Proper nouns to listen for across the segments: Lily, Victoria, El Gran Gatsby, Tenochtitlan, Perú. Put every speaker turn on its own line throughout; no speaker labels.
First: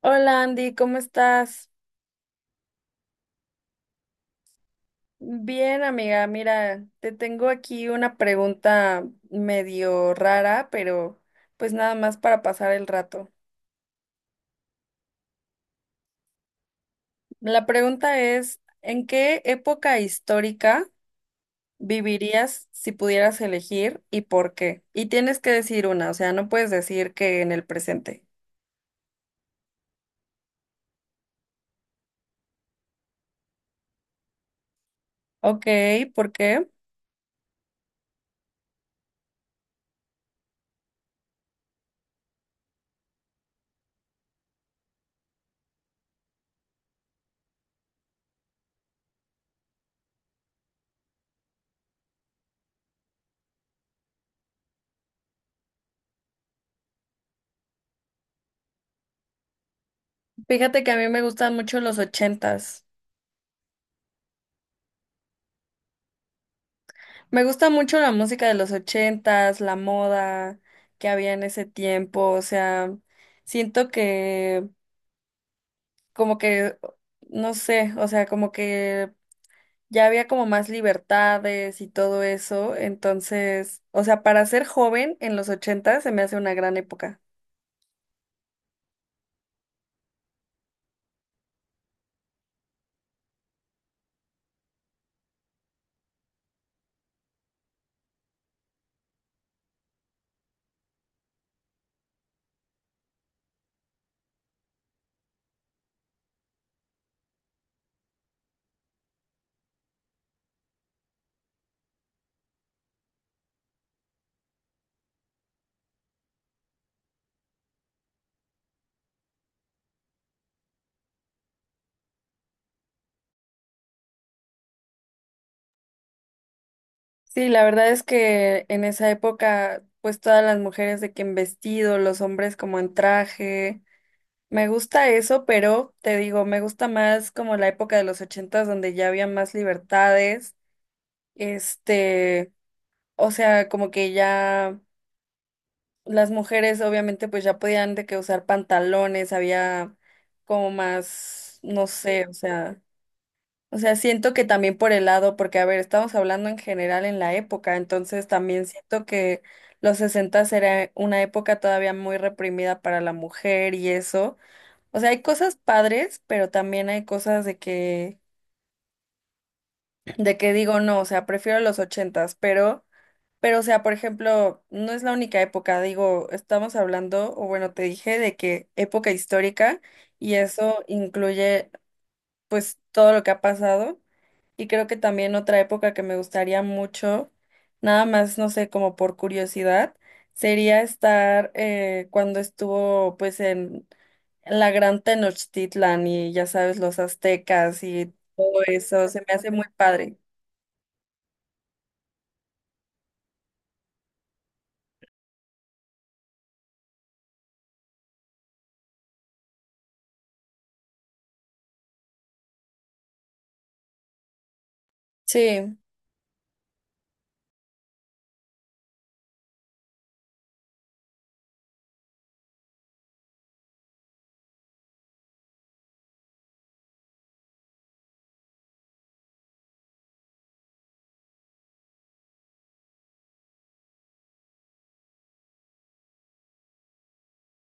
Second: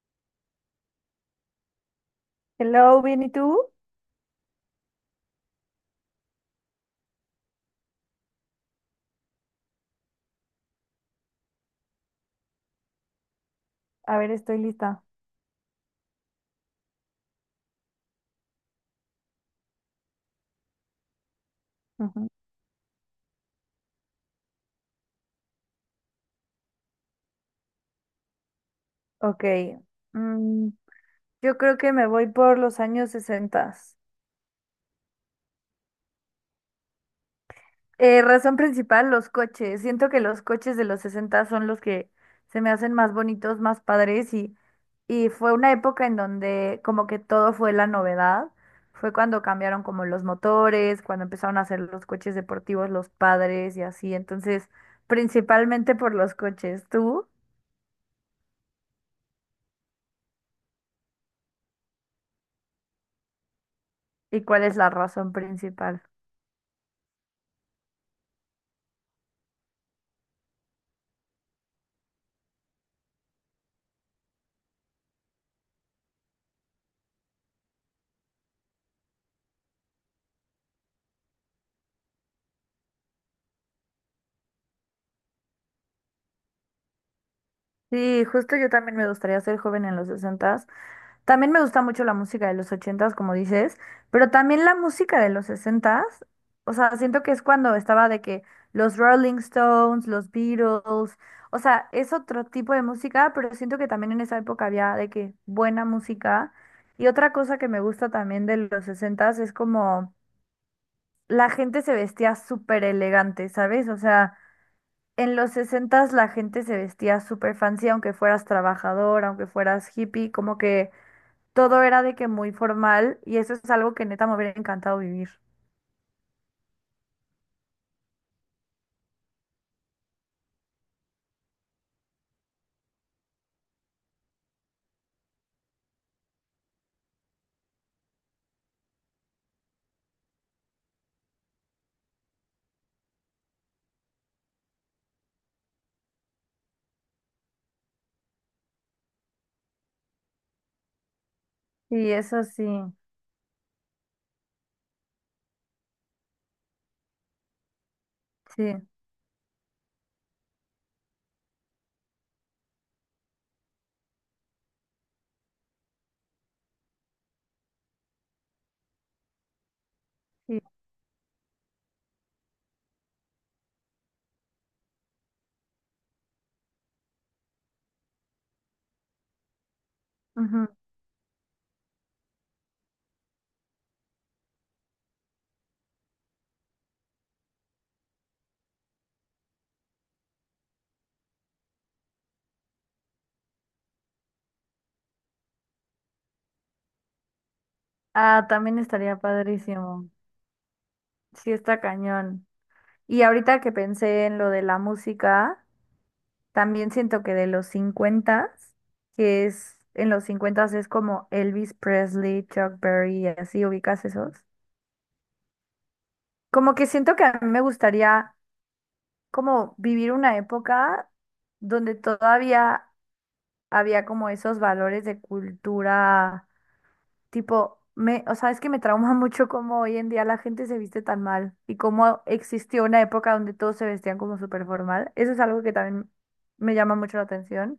Hola Andy, ¿cómo estás?
Hello, ¿bien y tú?
Bien, amiga, mira, te tengo aquí una pregunta medio rara, pero pues nada más para pasar el rato.
A ver, estoy lista.
La pregunta es, ¿en qué época histórica
Ujú.
vivirías si pudieras elegir y por qué? Y tienes que decir una, o sea, no puedes decir que en el presente.
Ok. mm, yo creo que me voy por los años 60.
Ok, ¿por qué?
Razón principal, los coches. Siento que los coches de los 60 son los que se me hacen más bonitos, más padres y fue una época en donde como que todo fue la novedad. Fue cuando cambiaron como los motores, cuando empezaron a hacer los coches deportivos, los padres y así. Entonces, principalmente por los coches. ¿Tú?
Fíjate que a mí me gustan mucho los 80s.
¿Y cuál es la razón principal?
Me gusta mucho la música de los 80s, la moda que había en ese tiempo, o sea, siento que como que, no sé, o sea, como que ya había como más libertades y todo eso, entonces, o sea, para ser joven en los 80s se me hace una gran época.
Sí, justo yo también me gustaría ser joven en los sesentas. También me gusta mucho la música de los ochentas, como dices, pero también la música de los sesentas. O sea, siento que es cuando estaba de que los Rolling Stones, los Beatles, o sea, es otro tipo de música, pero siento que también en esa época había de que buena música. Y otra cosa que me gusta también de los sesentas es como la gente se vestía súper elegante, ¿sabes? O sea, en los sesentas la gente se vestía súper fancy, aunque fueras trabajador, aunque fueras hippie, como que todo era de que muy formal y eso es algo que neta me hubiera encantado vivir.
Sí, la verdad es que en esa época, pues todas las mujeres de que en vestido, los hombres como en traje. Me gusta eso, pero te digo, me gusta más como la época de los 80s donde ya había más libertades, este, o sea, como que ya las mujeres obviamente pues ya podían de que usar pantalones, había como más, no
Y
sé, o
eso sí,
sea, siento que también por el lado, porque a ver, estamos hablando en general en la época, entonces también
sí,
siento que los 60s era una época todavía muy reprimida para la mujer y eso. O sea, hay cosas padres, pero también hay cosas de que
sí.
digo no, o sea, prefiero los 80s, pero, o sea, por ejemplo, no es la única época, digo, estamos hablando, o bueno, te dije de que época histórica, y
Ujú.
eso incluye pues todo lo que ha pasado, y creo que también otra época que me gustaría mucho, nada más, no sé, como por curiosidad, sería estar cuando estuvo pues en la gran Tenochtitlan y ya sabes, los aztecas y
Ah,
todo
también
eso,
estaría
se me hace muy
padrísimo.
padre.
Sí, está cañón. Y ahorita que pensé en lo de la música, también siento que de los cincuentas, que es en los cincuentas es como Elvis Presley, Chuck Berry y así, ¿ubicas esos?
Sí,
Como que siento que a mí me gustaría como vivir una época donde todavía había como esos valores de cultura, tipo, o sea, es que me trauma mucho cómo hoy en día la gente se viste tan mal y cómo existió una época donde todos se vestían como súper formal. Eso es algo que también me llama mucho la atención.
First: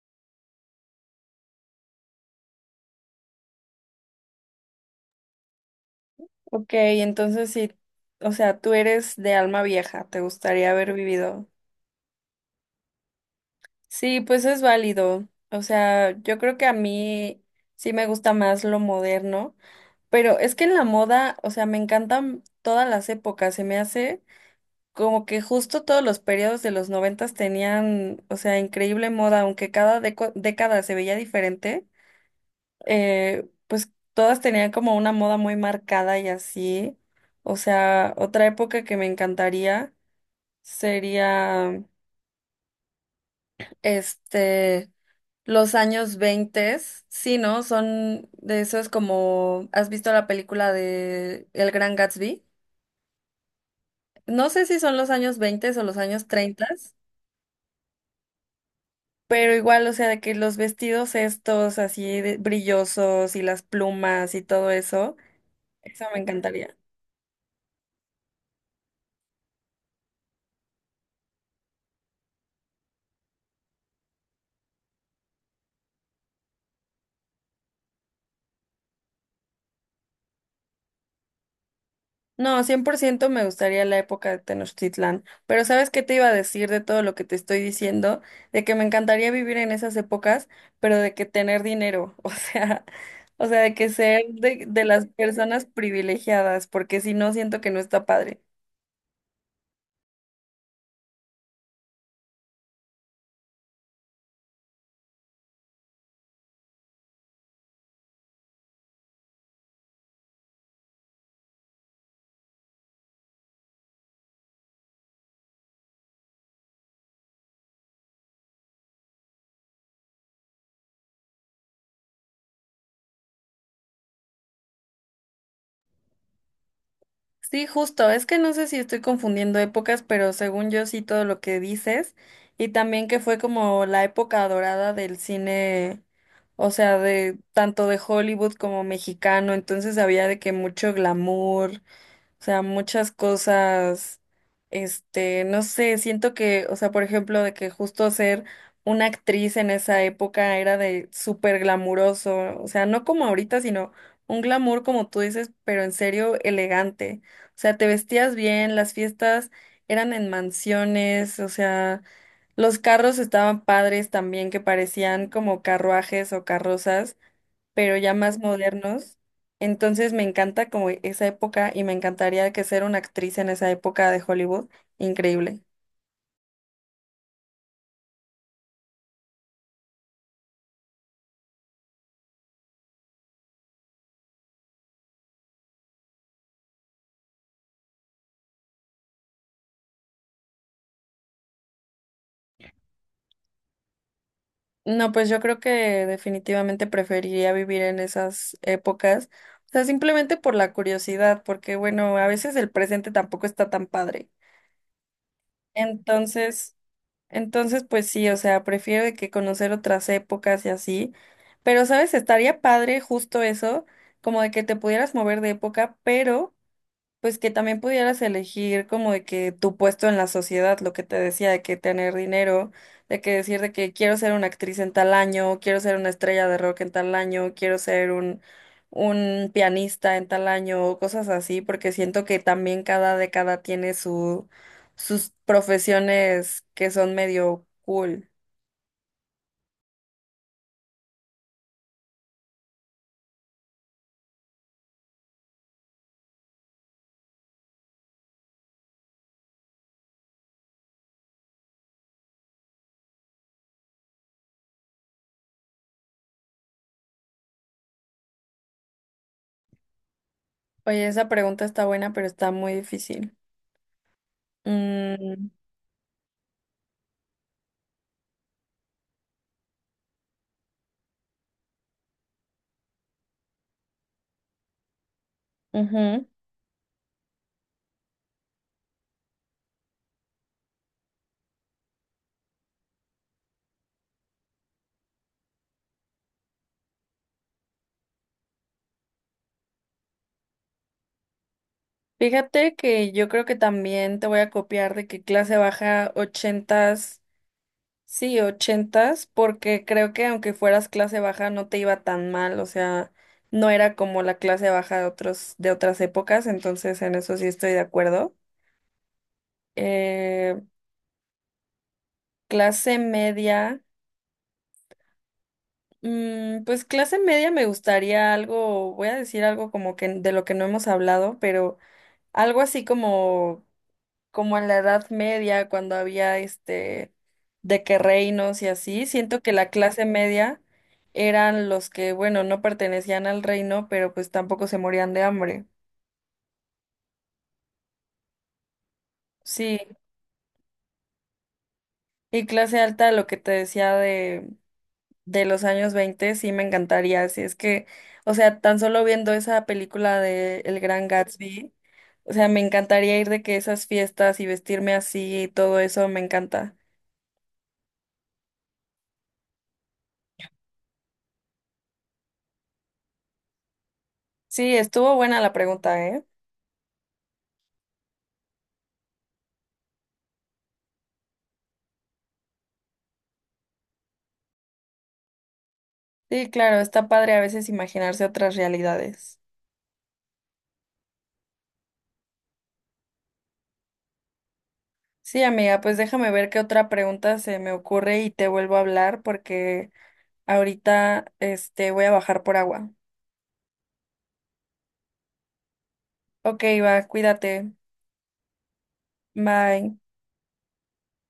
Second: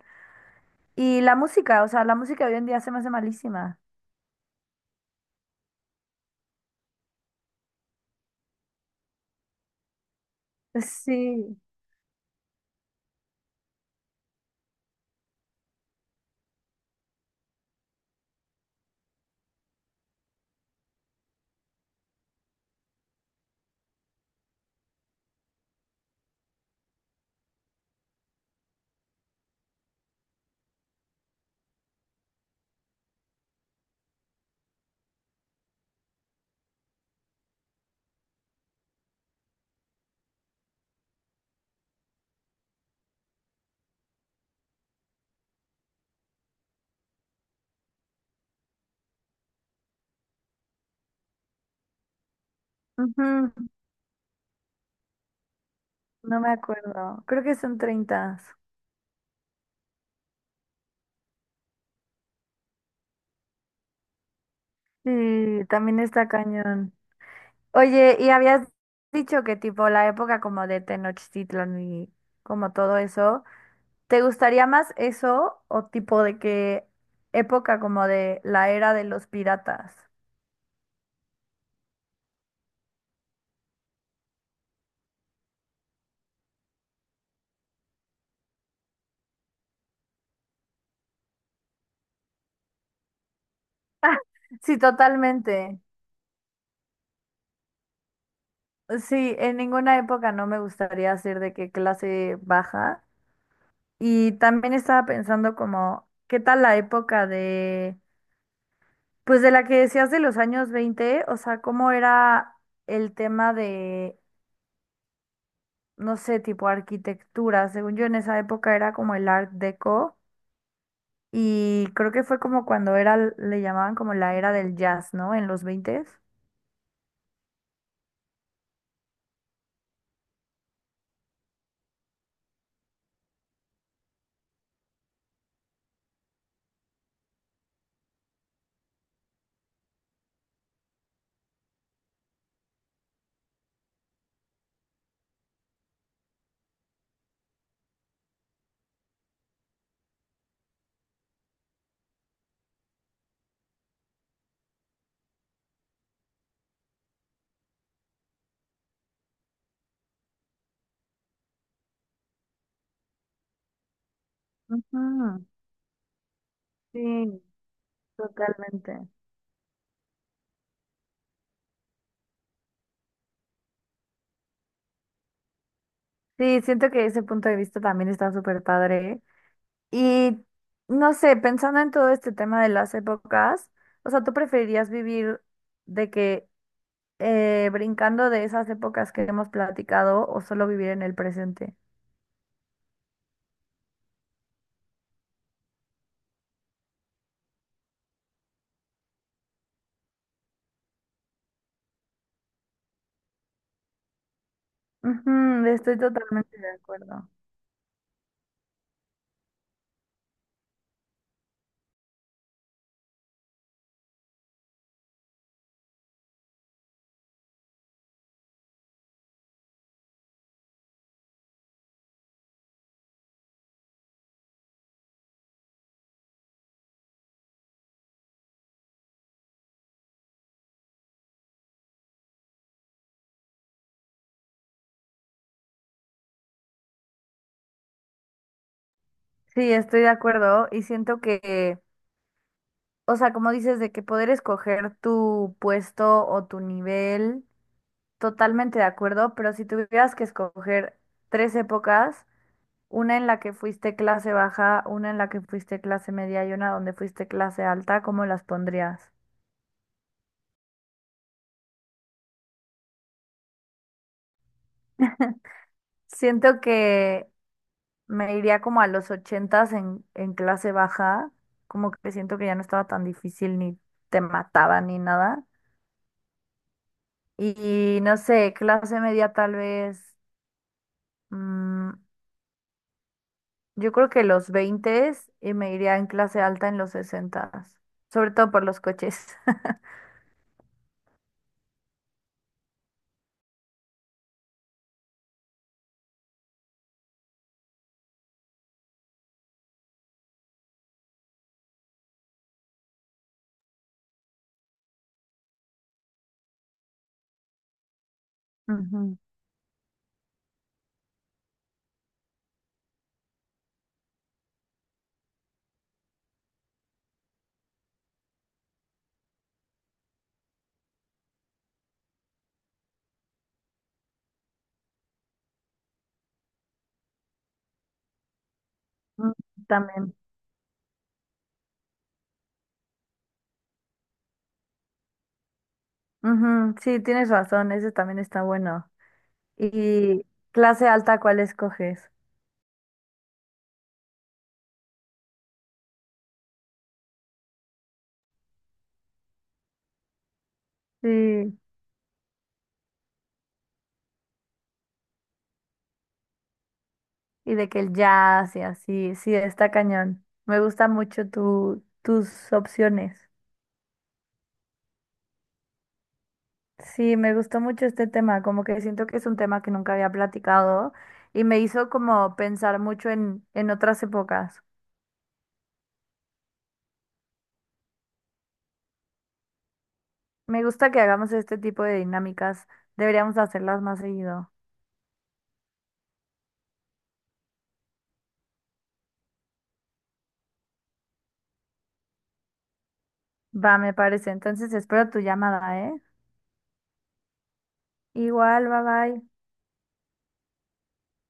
Y la música, o sea, la música hoy en día se me hace malísima.
ok, entonces sí, o sea, tú eres de alma vieja, te gustaría haber vivido.
Sí.
Sí, pues es válido. O sea, yo creo que a mí sí me gusta más lo moderno, pero es que en la moda, o sea, me encantan todas las épocas, se me hace como que justo todos los periodos de los 90s tenían, o sea, increíble moda, aunque cada década se veía diferente. Pues todas tenían como una moda muy marcada y así. O sea, otra época que me encantaría sería, este, los años 20. Sí, ¿no? Son de eso es como, ¿has visto la película de El Gran Gatsby?
Ujú.
No sé si son los años 20 o los años
No me
treinta
acuerdo. Creo que son treinta.
pero igual, o sea, de que los vestidos estos así de brillosos y las plumas y todo eso,
Sí, también
eso me
está
encantaría.
cañón. Oye, y habías dicho que tipo la época como de Tenochtitlan y como todo eso, ¿te gustaría más eso o tipo de qué época como de la era de los piratas?
No, 100% me gustaría la época de Tenochtitlán, pero ¿sabes qué te iba a decir de todo lo que te estoy diciendo? De que me encantaría vivir en esas épocas, pero de que tener dinero, o sea, de que ser de,
Sí,
de las personas
totalmente.
privilegiadas, porque si no, siento que no está padre.
Sí, en ninguna época no me gustaría ser de qué clase baja. Y también estaba pensando como, ¿qué tal la época de, pues de la que decías de los años 20? O sea, ¿cómo era el tema de no sé, tipo arquitectura? Según yo, en esa época era como el Art Deco y creo que fue como cuando era, le llamaban como la era del jazz, ¿no? En los 20.
Sí, justo, es que no sé si estoy confundiendo épocas, pero según yo sí todo lo que dices, y también que fue como la época dorada del cine, o sea, de tanto de Hollywood como mexicano, entonces había de que mucho glamour, o sea, muchas cosas, no sé, siento que, o sea, por ejemplo, de que justo ser una actriz en esa época era de súper glamuroso, o sea, no como ahorita, sino un glamour, como tú dices, pero en serio elegante. O sea, te vestías bien, las fiestas eran en mansiones, o sea, los carros estaban padres también, que parecían
Ujú.
como carruajes o carrozas,
Sí,
pero ya más
totalmente.
modernos. Entonces me encanta como esa época y me encantaría que ser una actriz en esa época de Hollywood, increíble.
Sí, siento que ese punto de vista también está súper padre. Y no sé, pensando en todo este tema de las épocas, o sea, ¿tú preferirías vivir de que brincando de esas épocas que hemos platicado o solo vivir en el presente?
No, pues yo creo que definitivamente preferiría vivir en esas épocas, o sea, simplemente por la curiosidad, porque bueno, a veces el presente tampoco está tan padre.
Ujú, estoy totalmente de
Entonces,
acuerdo.
pues sí, o sea, prefiero de que conocer otras épocas y así, pero sabes, estaría padre justo eso, como de que te pudieras mover de época, pero. Pues que también pudieras elegir como de que tu puesto en la sociedad, lo que te decía, de que tener dinero, de que decir de que quiero ser una actriz en tal año, quiero ser una estrella de rock en tal año, quiero ser un pianista en tal año, o cosas así, porque siento que también cada década tiene sus profesiones que son medio cool.
Sí, estoy de acuerdo y siento que, o sea, como dices, de que poder escoger tu puesto o tu nivel, totalmente de acuerdo, pero si tuvieras que escoger tres épocas, una en la que fuiste clase baja, una en la que fuiste clase media y una donde fuiste clase alta, ¿cómo las pondrías?
Oye, esa pregunta está buena, pero está muy difícil. Mm,
Siento que me iría como a los ochentas en clase baja, como que siento que ya no estaba tan difícil ni te mataban ni nada.
ujú.
Y no sé, clase media tal vez, mm, yo creo que los veinte, y me iría en clase alta en los 60, sobre todo por los coches.
Fíjate que yo creo que también te voy a copiar de que clase baja 80s, sí, 80s, porque creo que aunque fueras clase baja no te iba tan mal, o sea, no era como la clase baja de otros, de otras épocas, entonces en eso sí estoy de acuerdo.
Ujú.
Eh, clase media, pues clase media me gustaría algo, voy a decir algo como que de lo que no hemos hablado, pero algo así como en la Edad Media, cuando había de que reinos y así,
mm,
siento que la clase
También.
media eran los que, bueno, no pertenecían al reino, pero pues tampoco se morían de hambre.
Ujú, sí, tienes razón, ese también está bueno.
Sí,
¿Y clase alta cuál escoges?
y clase alta, lo que te decía de los años 20 sí me encantaría, si es que, o sea, tan solo viendo esa película de El Gran
Sí,
Gatsby, o sea, me encantaría ir de que esas fiestas y vestirme así y todo eso me encanta.
y de que el jazz y así, sí, está cañón. Me gusta mucho tus opciones.
Sí, estuvo buena la pregunta, ¿eh?
Sí, me gustó mucho este tema, como que siento que es un tema que nunca había platicado y me hizo como pensar mucho en otras épocas.
Sí, claro, está padre a veces imaginarse otras realidades.
Me gusta que hagamos este tipo de dinámicas, deberíamos hacerlas más seguido.
Sí, amiga, pues déjame ver qué otra pregunta se me ocurre y te vuelvo a hablar porque ahorita voy a bajar por agua.
Va, me parece. Entonces espero tu llamada, ¿eh?
Ok, va, cuídate.
Igual, bye bye.
Bye.